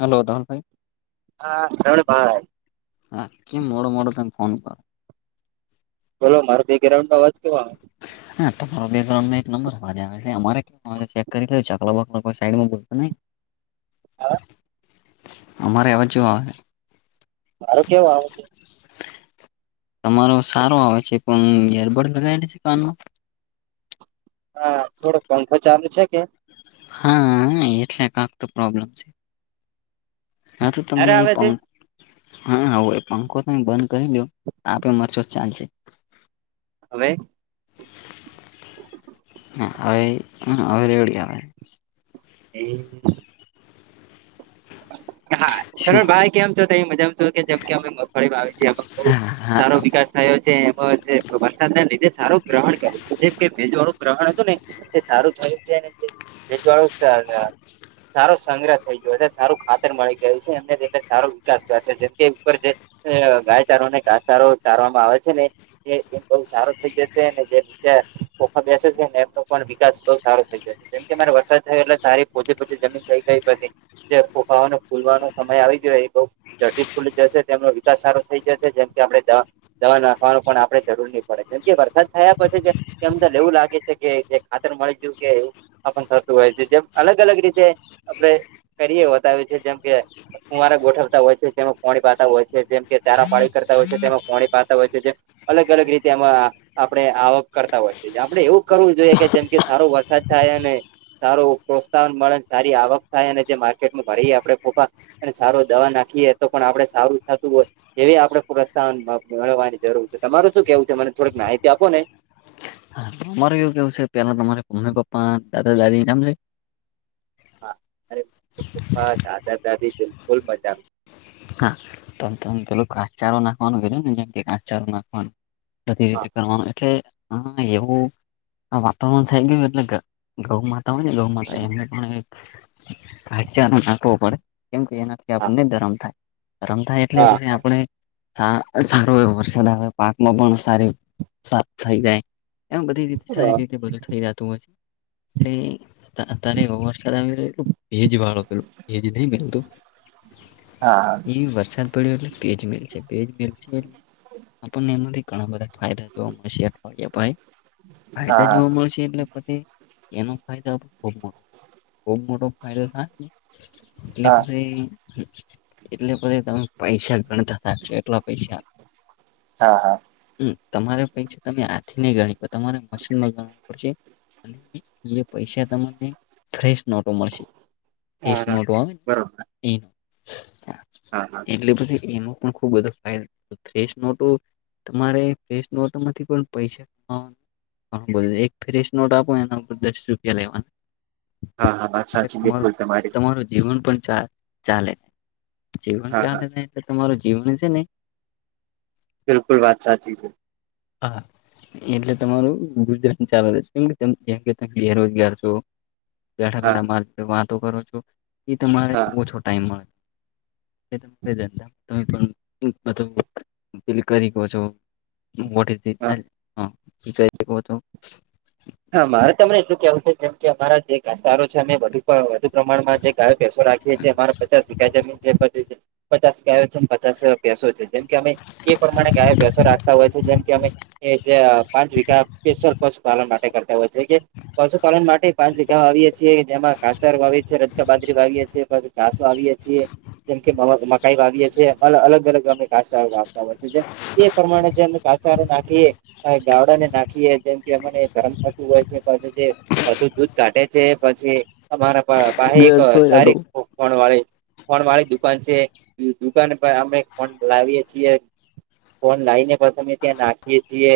Hello દહલ ભાઈ હા શરણભાઈ હ મોડ મડ તમે ફોન કર. બોલો મારો બે ગ્રાઉન્ડ અવાજ કેવા આવે. હા તમારો બેમે એક નંબર આવે છે અરે ચેક કરી દ. અમુક લોકો સાઈડમાં મૂકો નઈ. હા. અમારે અવાજ જો આવે. મારો કેવો આવે છે. તમારો સારો આવે છે પણ એયરબડ લગાવેલા છે કાનમાં? હા, થોડોક પંખો ચાલુ છેકે. હા, એટલે કક તો પ્રોબ્લેમ છે. હા, તો તમે ક્યારે એ આવે પં છે હા, હ એ પંખો તો બંધ કરી દઉ આપે મરચો ચાલશે. હવે. હ હવે રવડી આવે. એમ. હા. શું સરળ ભાઈ કેમ છો તે મજા છો કે જેમ કે અમે મગફળી વાવે છે બઉ સારો વિકાસ થયો છે એમાં વરસાદના લીધે સારો ગ્રહણ કરું છે જેમ કે ભેજ વાળું ગ્રહણ હતું ને. તે સારું થયું છે ભેજવાળું સારો સંગ્રહ થઈ ગયો સારું. ખાતર મળી ગય છે એમને એ સારો વિકાસ કર છે જેમ કે ઉપર જે ગાયચારોને ઘાસચારો ચારવામાં આવે છેને. એ એ બઉ સારો થઇ જશે અને જે નીચા ઓ બેસે છે ને એમનો પણ વિકાસ બઉ સારો થઇ જશે. જેમ કે મારે વરસાદ થયો એટલે સારી પોચી પોચી જમીન થઈ ગઈ પછી. જે ફોફાઓને ફૂલવાનો સમય આવી ગેયલો. જટી ખુલી જશે તેમનો વિકાસ સારો થઈ જશે જેમ કે આપણે દ દવા નાખવાનું પણ આપણે જરૂરની પડે કેમ કે વરસાદ થયા પછી જે એમ તને એવું લાગે છે કે જે ખાતર મળી ગયું કે એવું. થતું હોય છે જેમ અલગ અલગ રીતે આપડે કરીએ બતાવે છે જેમ કે કુંવારેક ગોઠવતા હોય છે તેમાં પાણી પાતા હોય છે જેમ કે તારા પાડી કરતા હોય છે તેમાં પાણી પાતા હોય છે જેમ અલગ અલગ રીતે એમાં. આપડે આવક કરતા હોય છે આપડે એવું કરવું જોઈએ કે જેમ કે સારો વરસાદ થાય અને સારું પ્રોત્સાહન મળે સારી આવક થાય અને જે માર્કેટમાં ભરીએ આપડે ફપા અને સારો દવા નાખીએ તો પણ આપડે સારું થાતું હોય. એવી આપણે પ્રોત્સાહન મેળવવાની જરૂર છે તમારે શું કેવું છે મને થોડીક માહિતી આપો ને. તમારે એવું કેવું છે પેલા તમારે મમ્મી પપ્પા દાદ દાદી નામ છેે. હા, અરે મમ્મી પપ્પા દાદા દાદી બિલકુલ મજા કાચારો નાખવાનું ને જેમ કાચારો નાખવાનું. બઘી હા રીતે કરવાનું એટલે એવું વાતાવરણ થઈ ગયું એટલે ગ ગૌ માતા હોયને ગૌ માતા એમને પણ ધાસચારો નાખવો પડે. કેમ કે એનાથી આપણને ધરમ થાય ધરમ થાય એટલે હા પછી આપણે હા, સારો એવો વરસાદ આવે પાકમાં પણ સારી થઈ જાય. એમ બધી રીતે સારી હા રીતે બધું થઈ રહ્યા. એ તારે એવો વરસાદ આવી રહ્યો. ભેજ વાળો પેલો હા [unintelligible] ઈ વરસાદ [unintelligible] આપણને એમાંથી ઘણા બધા ફાયદા જોવા મળશે અઠવાડયે ભાઈ ફાયદા હા જોવા મળશે એટલે પછી એનો ફાયદો પણ ખુબ મોટો ખુબ મોટો ફાયદો થાય. એટલે હા પછી એટલે પછી ત પૈસા ગણતા થશે એટલા પૈસા. હા હા. હમ, તમારે પૈસા તમે હાથથી નઈ ગણી તમારે મશીનનો ગણવું પડશે. અને પૈસા તમને ફ્રેશ નોટો મળશે. એજ હા હા નોટો આવેને બરોબર હા [unintelligible] એટલે પછી એનો પણ ખુબ બધો ફાયદોસ ન તો તમારે ફેશ નોટ માંથી પણ પૈસા કમાવાનું હા બોલો એક ફ્રેશ નોટ આપો એના ઉપર દસ રૂપિયા લેવાનું હા હા વાત એટલે સાચી તમારું બિલકુલ તમારી તમારું જીવન પણ ચા ચાલે છે જીવન હા હા ચાલે છે તો તમારું જીવન છે ને બિલકુ વાત સાચી છે હા [unintelligible] [inaudible] એટલે તમારું ગુજરાત ચા કેમ જેમ કે તમે બેરોજગાર છો બેઠા હા ગાઠા મા વાતો કરો છો એ તમારે હા ઓછો ટાઈમ મળે તમે પણ બધુંલ કરી છો વટઇ તો [unintelligible] [inaudible] હા મારે તમને એટલું કેવું છે કેમ કે અમારા જે ઘસ્તારો છે અમેુ પ્રમાણમાં જે ગાયો પસો રાખીએ છીએ એમારે પચાસ ગાય જમીન છેી પચાસ ગાયો છે પચાસ પસો છે જેમ કે અમે એ પ્રમાણે કયાસો રાખતા હોય છે જેમ કે અમે એ જે પાંચ વઘા કેસર પશુપાલન માટે કરતા હોય છે કે પશુપાલન માટે પાંચ વિઘા આવીએ છીએ જેમાં કાસારો વાએ છએ રગ બાજરી વાએ છીએ કસો આવીીએ છીએ જેમકે મકાઈ વાવીીએ છીએ અલગ અલગ ગમે કાાસ વાતા હોય છે જે એ પ્રમાણે જે કાાસાર નાખીએ ગાવડા ને નાખીએ જેમ કે અમને ગરમ થતું હોય છે પછી જે વધુ દૂધ કાટે છે પછી અમારા પાસે એક ગર્લ્સ હોય હલો સારી ખોકણ વાે ફડ વાળી દુકાન છે દુકાન પર અમે ફડ લાવીએ છીએ ફોન લઈને પણ અમે ત્યાં નાખીએ છીએ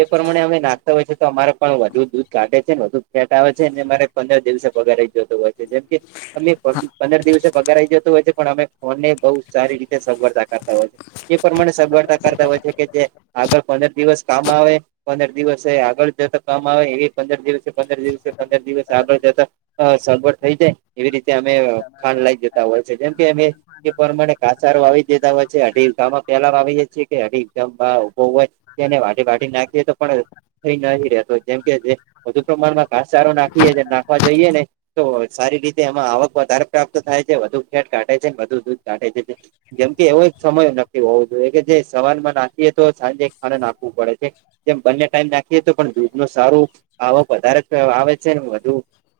એ પ્રમાણે અમે નાખતા હોય છે તો અમારે પણ વધુ દૂધ કાઢે છે ને વધુ ફેટ આવે છે અનેનેરે પંદર દિવસે પગાર જોતો હોય છે જેમ કે અમે હા પંદર દિવસે પગાર આવીઈ જતો હોય છે પણ અમે ફોનને બહુ સારી રીતે સગવડતાકારતા હોય છે એ પ્રમાણે સગળતા કરતા હોય છે કે જે આગળ પંદર દિવસ કામ આવે પંદર દિવસ આગળ જતા કામ આવે એ પંદર દિવસ પંદર દિવસે પંદર દિવસ આગળ જતા અ સગવટ થઈ જાય એવી રીતે અમે ખાંડ લઇ જતા હોય છે જેમ કે અમે એ પ્રમાણે કાચારું આવી દેતાા હોય છે અઢી ગામમાં પેલા આવીએે છીએ કે અઢી ગામ ઉભો હોય એને વાટી વાાટી નાખીએ તો પણ થઈ ન રતો જેમ કે જે વધુ પ્રમાણમાં ઘાસચારો નાખીએ નાખવા જઈએ ને તો સારી રીતે એમાં આવક વધારે પ્રાપ્ત થાય છે વધુ ખેટ કાઢે છેને વધુ દૂધ કાઢે છે જેમ કે એવો સમય નક્કી હોવો જોઈએ કે જે સવાલમાં નાખીએ તો સાંજે ખા નાખવું પડે છે જેમ બંને ટાઈમ નાખીએ તો પણ દૂધ ન સારું આવક વધારે આવે છે ને વધુ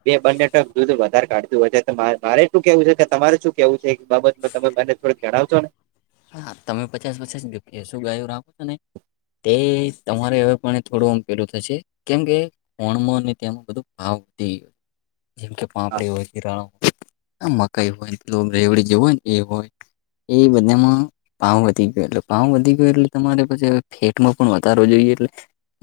બે બંને ટક દૂધ વધારે કાઢતું હોય છે તો મારે શું કેવું છે કે તમારે શું કેવું છે એક બાબતમાં તમે મને થોડ જડાવશો ને હા તમે પચાસ પચી શું ગાયું રાખો છો ને તે તમારે હવે પણ થોડું અમ પેલું થશે કેમ કે ફણ અને તેમાં બધું ભાવ વધી ગયો જેમ કે હા પાપડી હોયિરા આ મકાઈ હોય એ રેવડી જે હોય ને એ હોય એ બધામાં પાાવ વધી ગયો એટલે પાાવ વધી ગયો એટલે તમારે પછી ફેટમાં પણ વધારો જોઈએ એટલે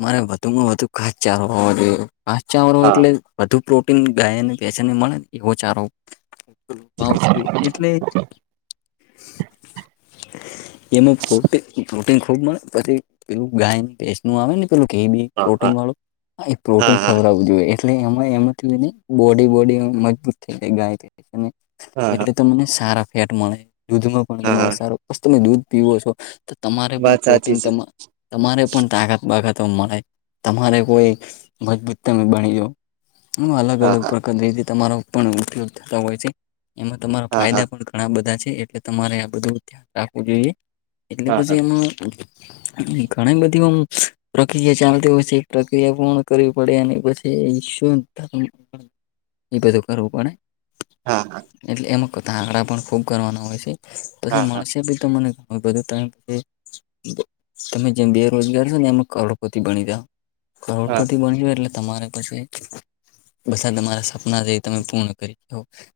મારે વધુમાં વધુ ખાાસ ચાલ જોઈએ પાાસ ચારો હા એટલે વધુ પ્રોટીન ગાયને બેચને મળે એવો ચારો એટલે એમાં પ્ર પ્રોટીન ખુબ મળે પછી એવું ગાય પેસ્ટ નું આવે ને કહી બી હા પ્રોટીન હા વાો હા પ્રોટીન ખબર જો એટલે એમાં એમાંથીને બોડી બોડી મજબૂત થઈ જાય ગાય હા એટલે તમને સારા ફેટ મળે દૂધમાં પણ હા હા તમારે સારું તમે દૂધ પીો છો તો તમારે પણ વાત સાચી પ્રોટીન છે તમારે પણ તાકાત બાખતો મળે તમારે કોઈ મજબૂત બણીો એમાં અલગ હા અલગ હા પ્રકાર રતે તમારો પણ ઉપયોગ થતા હોય છે એમાં તમારા હા ફાયદા પણ ઘણા બધા છે એટલે તમારે આ બધું ધ્યાન રાખવું જોઈએ એટલે હા હા પછી એમાં ઘણી બધીમ પ્રક્રિયા ચાલતી હોય છે પ્રક્રિયા પૂર્ણ કરવી પડે અને પછી શું ધમ એ બ દુકા રૂપણે હા હા એટલે એમાંતા આંકડા પણ ખૂબ કરવાના હોય છે તોછ હા હા મળશે ત બી તો મને બ તછ તમે જેમ બેરોજગાર છો ને એમાં કરોડપતિ બણી જા હા કરોડપતિ બન્યો એટલે તમારે પછી બધા તમારા સપના જે તમે પૂર્ણ કરી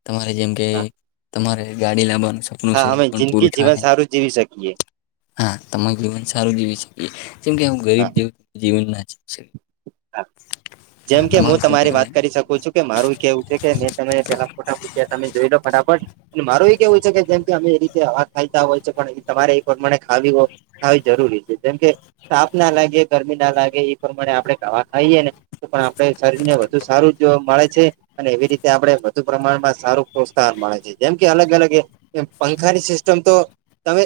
તમારે જેમ કે હા તમારે ગાડી લાવાનું સપનું હા છે અમે પણ જિંદગી પૂરું જીવન થાય સારું જીવી શકીએ હા તમારું જીવન સારું જીવી શકીએ જેમ કે હું ગરીબ હા જવ જીવન નાચીએ જેમ કે હું શું તમારી કેવું વાત છે કરી શકું છું મારું કેવું છે કે મેં તમે પેલા ફોટા મૂક તમે જોઈ લો ફટાફટ મારું એ કેવું છે કે જેમ કે અમે એ રીતે આ ખાઈતા હોય છે પણ એ તમારે એ પ્રમાણે ખાવી હોય ખાવ જરૂરી છે જેમ કે સાફ ના લાગે ગરમી ના લાગે એ પ્રમાણે આપણે ખાવા ખાઈએ ને પણ આપડે શરીર ને વધુ સારું જો મળે છે અને એવી રીતે આપડણે વધુ પ્રમાણમાં સારું પ્રોત્સાહન મળે છે જેમ કે અલગ અલગ એ એમ પંખા ની સિસ્ટમ તો તમે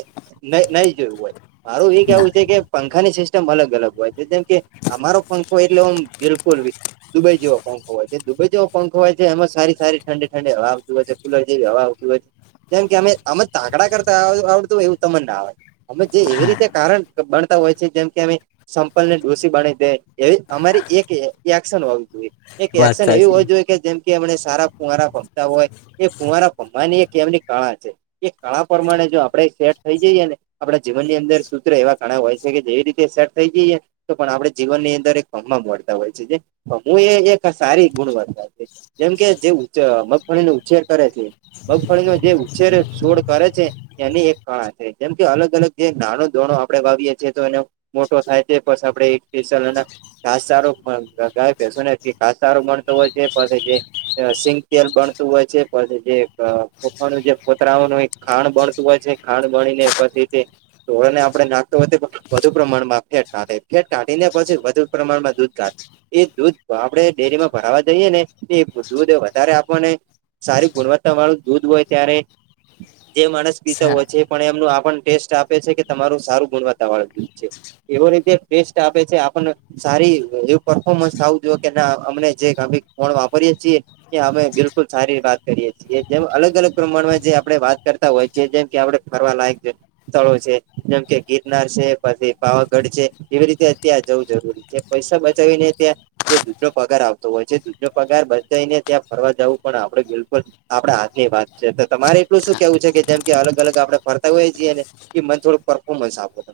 નહી જોયું હોય મારું એ ના કેવું છે કે પંખાની સિસ્ટમ અલગ અલગ હોય છે જેમ કે અમારો કો એટલે હું બિલકુલી દુબઈ જેવો પંખ હોય છે દુબઈ જેવો પંખ હોય છે એમાં સારી સારી ઠંે ઠંડે આવતીું હોય છે જેમ કે અમે અમ તાકડા કરતા આવડત હોય એવું તમને ના આવે અમે જે એવી રીતે કારણ બણતા હોય છે જેમ કે અમે સંપલને ડોસીી બણી દે એવી અમારી એક એક્શન હોવી જોઈએ એક વાત એક્શન એવી સાચી હોવી જોઈએ કે જેમ કે એમને સારા કુવારા ફમતા હોય એ કુવારા ફમવાની એક એમની કાળા છે એ કળા પ્રમાણે જો આપડે સેટ થઈ જઈએ ને આપણા જીવનની અંદર સૂત્ર એવા ઘણા હોય છે કે જેવી રીતે સેટ થઈ જઈએ તો પણ આપણે જીવનનીંદ ખમ મળતા હોય છે જેું એ એક સારી ગુણવત્તા છે જેમ કે જે મગફળીને ઉછેર કરે છે મગફળીનો જે ઉછેર છોડ કરે છે એની એક કળા છે જેમ કે અલગ અલગ જે નાનો દોણો આપડણે વાવીએ છીએ તો એનો મોટો થાય તેસ આપડે સ્પેશલ ખાસ સારું ગાય શુંને ખાસ સારું ગણતો હોય છે પણ સિંગ તેલ બનતું હોય છે પછી જેાનું જે ફતરાઓનું ખાંણ ભણતું હોય છે ખાંણ ભણીને પછી તોોળને આપણે નાખતો હો વધુ પ્રમાણમાં ફેટાટે ફેટ તાઢી ને પછી વધુ પ્રમાણમાં દૂધ ઘાટ એ દૂધ આપણે ડેરીમાં ભરાવા જઈએ ને એ દૂધ વધારે આપવાને સારી ગુણવત્તા વાળું દૂધ હોય ત્યારે જે માણસ પીતો હોય સારા છે પણ એમનું આ ટેસ્ટ આપે છે કે તમારું સારું ગુણવત્તા વાળ દ છે એવો રીતે ટેસ્ટ આપે છે આપણને સારી એવું પરફોર્મન્સ થું જો કે ના અમને જે કાી ફણ વાપરીયે છીએ એ અમે બિલકુલ સારી વાત કરીએ છીએ જેમ અલગ અલગ પ્રમાણમાં જે આપણે વાત કરતા હોય છ જેમ કે આપણે ફર લાયક છે સ્થળો છે જેમ કે ગિરનાર છે પછી પાવાગઢ છે એવી રીતે અત્યાં જવું જરૂરી છે જે પૈસા બચાવીને ત્યાં જે દૂધનો પગાર આવતો હોય છે દૂધનો પગાર બચાઈ ને ત્યાં ફરવા જવું પણ આપડે બિલકુલ આપડે હાથ ની વાત છે તો તમારે એટલું શું કેવું છે કે જેમ કે અલગ અલગ આપણે ફરતા હોય છીએ ને એ મને થોડું પરફોર્મન્સ આપો તો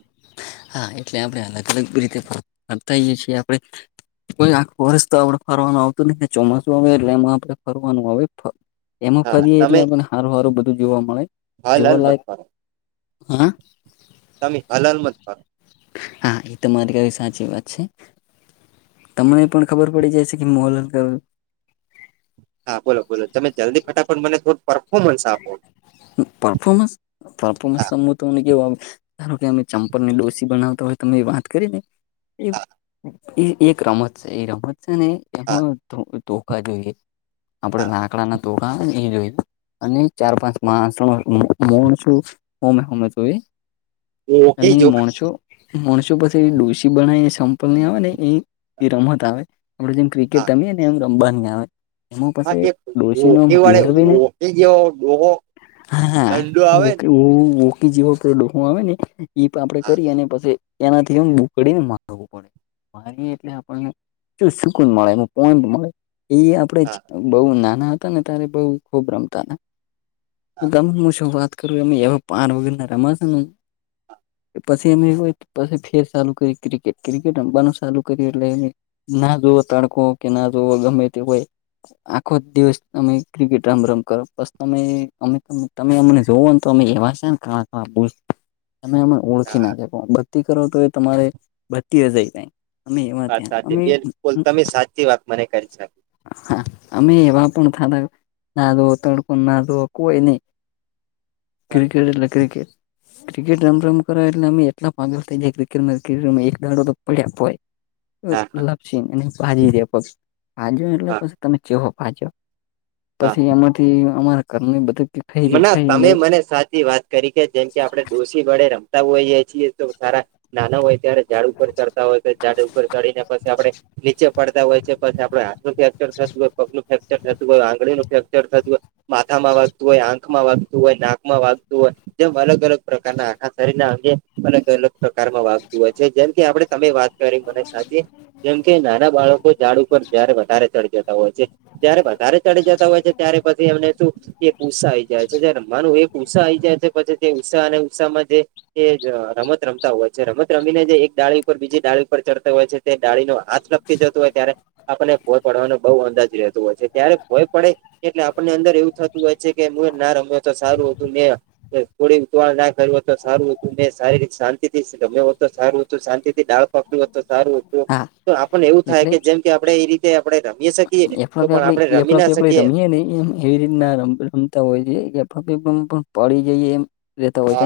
હા એટલે આપણે અલગ અલગ રીતે ફરતાઈએ છીએ આપણે કોઈ આખુ વર્ષ તો આપડે ફરવાનું આવતું નહિ ચોમાસું આવે એટલે એમાં આપણે ફરવાનું આવે એમાં હા ફરીએ તમે એટલેને સારું સારું બધું જોવા મળે હલ હલ મત જોવાલાયક કરો હા તમે હલાલ મત ખ હા એ તો મારી કઈ સાચી વાત છે તમને પણ ખબર પડી જાય છે કે મોલર કયો હા બોલો બોલો તમે જલ્દી ફટાફટ મને થોડું પરફોર્મન્સ આપો પરફોર્મન્સ પરફોર્મન્સ હા તોને [inaudible] કેવા ધારો કે અમે ચંપલ ને ડોસી બનાવતા હોય તમે વાત કરી ને હા એક રમત છે એ રમત છે ને હા એમાં ધોખા જોઈએ આપડે હા લાકડાના ધોકા આવે ને એ જોઈએ અને હા ચાર પાંચ માણસ ણ છું હમે હમે તોય ઓકે જો અનેણ છું [unintelligible] મોણસુ પાછી એ ડોસી બનાવીને સંપલને આવે ને એ રમત આવે આપડે જેમ ક્રિકેટ હા રમીએ ને એમ રમવાની આવે એમાં પાસે ડોશીનો આમ ગેળવીને [inaudible] એ હ દહો હા વકી જેવો કે ડું આવે ને એ પણ આપડે હા કરી અને પછી એનાથી એમ મોકડીને મારવું પડે મારીએ એટલે આપણને સુકુન મળે એ પોઈન્ટ મળે ઈ હા આપણેે બઉ નાના હતા ને ત્યારે બઉ ખૂબ રમતા હા [inaudible] શું વાત કરું એ પાર વગરના રમા પછી અમે પછી ફેર ચાલ કરી ક્રિકેટ ક્રિકેટ રમવાનું ચાલુ કર એટલે ના જોવો તડકો કે ના જોવો ગમે તે હોય આખો દિવસ તમે ક્રિકેટ રમ રમ કરો બસ તમે અમે તમે અમને જોવઓ [inaudible] ને તો અમે એવા છે ને ક ક બ તમેમ [inaudible] ઓળખી હા નાખે પણ ભક્તિ કરો તો એ તમારે ભક્તિ એ જઈ જાય અમે એવા વાત ત્યાં સાચી અમે બેન બોલ તમે સાચી વાત મને કરી છે હા અમે એવા પણ થતા [inaudible] નાધો તડકો ના દો કોઈ નહી હા ક્રિકેટ એટલે ક્રિકેટ ક્રિકેટ રમ રમ કર એટલે અમે એટલા પાગલ ક્રિકેટ એક [inaudible] ગાો આપ હોય હા હા લપસી અને ભાજી દે પગ ભાજ્યો એટલે હા પછી તમે ચહો ભાજ્યો પછી એમાંથી અમારા ઘરની બધું ખાઈ ગયો મને ખાઈને તમે એવું મને સાચી વાત કરી કે જેમ કે આપણે ડોસી વડે રમતા હોઈએ છીએ તો સારા નાના હોય ત્યારે ઝાડ ઉપર ચડતા હોય તો ઝાડ ઉપર ચડીને પછી આપણે નીચે પડતા હોય છે પછી આપણે હાથનું ફેક્ચર થતું હોય પગનું ફ્રેક્ચર થતું હોય આંગળીનું ફેક્ચર થતું હોય માથામાં વાગતું હોય આંખમાં વાગતું હોય નાકમાં વાગતું હોય જેમ અલગ અલગ પ્રકારના આખા શરીરના અંગે અલગ અલગ પ્રકારમાં વાગતું હોય છે, જેમ કે આપણે. તમે વાત કરી મને સાચી જેમ કે નાના બાળકો ઝાડ ઉપર જયારે વધારે ચડી જતા હોય છે. જયારે વધારે ચડી જતા હોય છે, ત્યારે પછી એમને શું. એક ઉસા આઈ જાય છે, જ રમવાનું એ ઉષા આઈ જાય છે, પછી તે ઉષા અને ઉષામાં જે. એ જ રમત રમતા હોય છે, રમત રમીને જે એક ડાળી ઉપર બીજી ડાળી ઉપર ચડતો હોય છે, તે ડાળીનો હાથ રક જતું હોય ત્યારે. આપને ભોય પડવાનો બહુ અંદાજ રહેતો હોય છે, ત્યારે ભોય પડે એટલે આપણને અંદર એવું થતું. હો છે, કે હું એ ના રમ્યો તો સારું હતું ને. થોડી ઉતવાળ ના કર્યું હો તો સારું હતું ને શારીરિક શાંતિથી ગમે હો તો સારું હતું શાંતિથી દાળ. [inaudible] સારું હોતું. હા તો આપને એવું થાય એટલે કે જેમ કે આપડણે એ રીતે આપણે રમી શકીએ તો પણ આપણે રમી ના શકીએ. ન એમ એવી રીતના રમતા હોય છે, [unintelligible] પડી જઈ એમ રેતા હોય અ છે.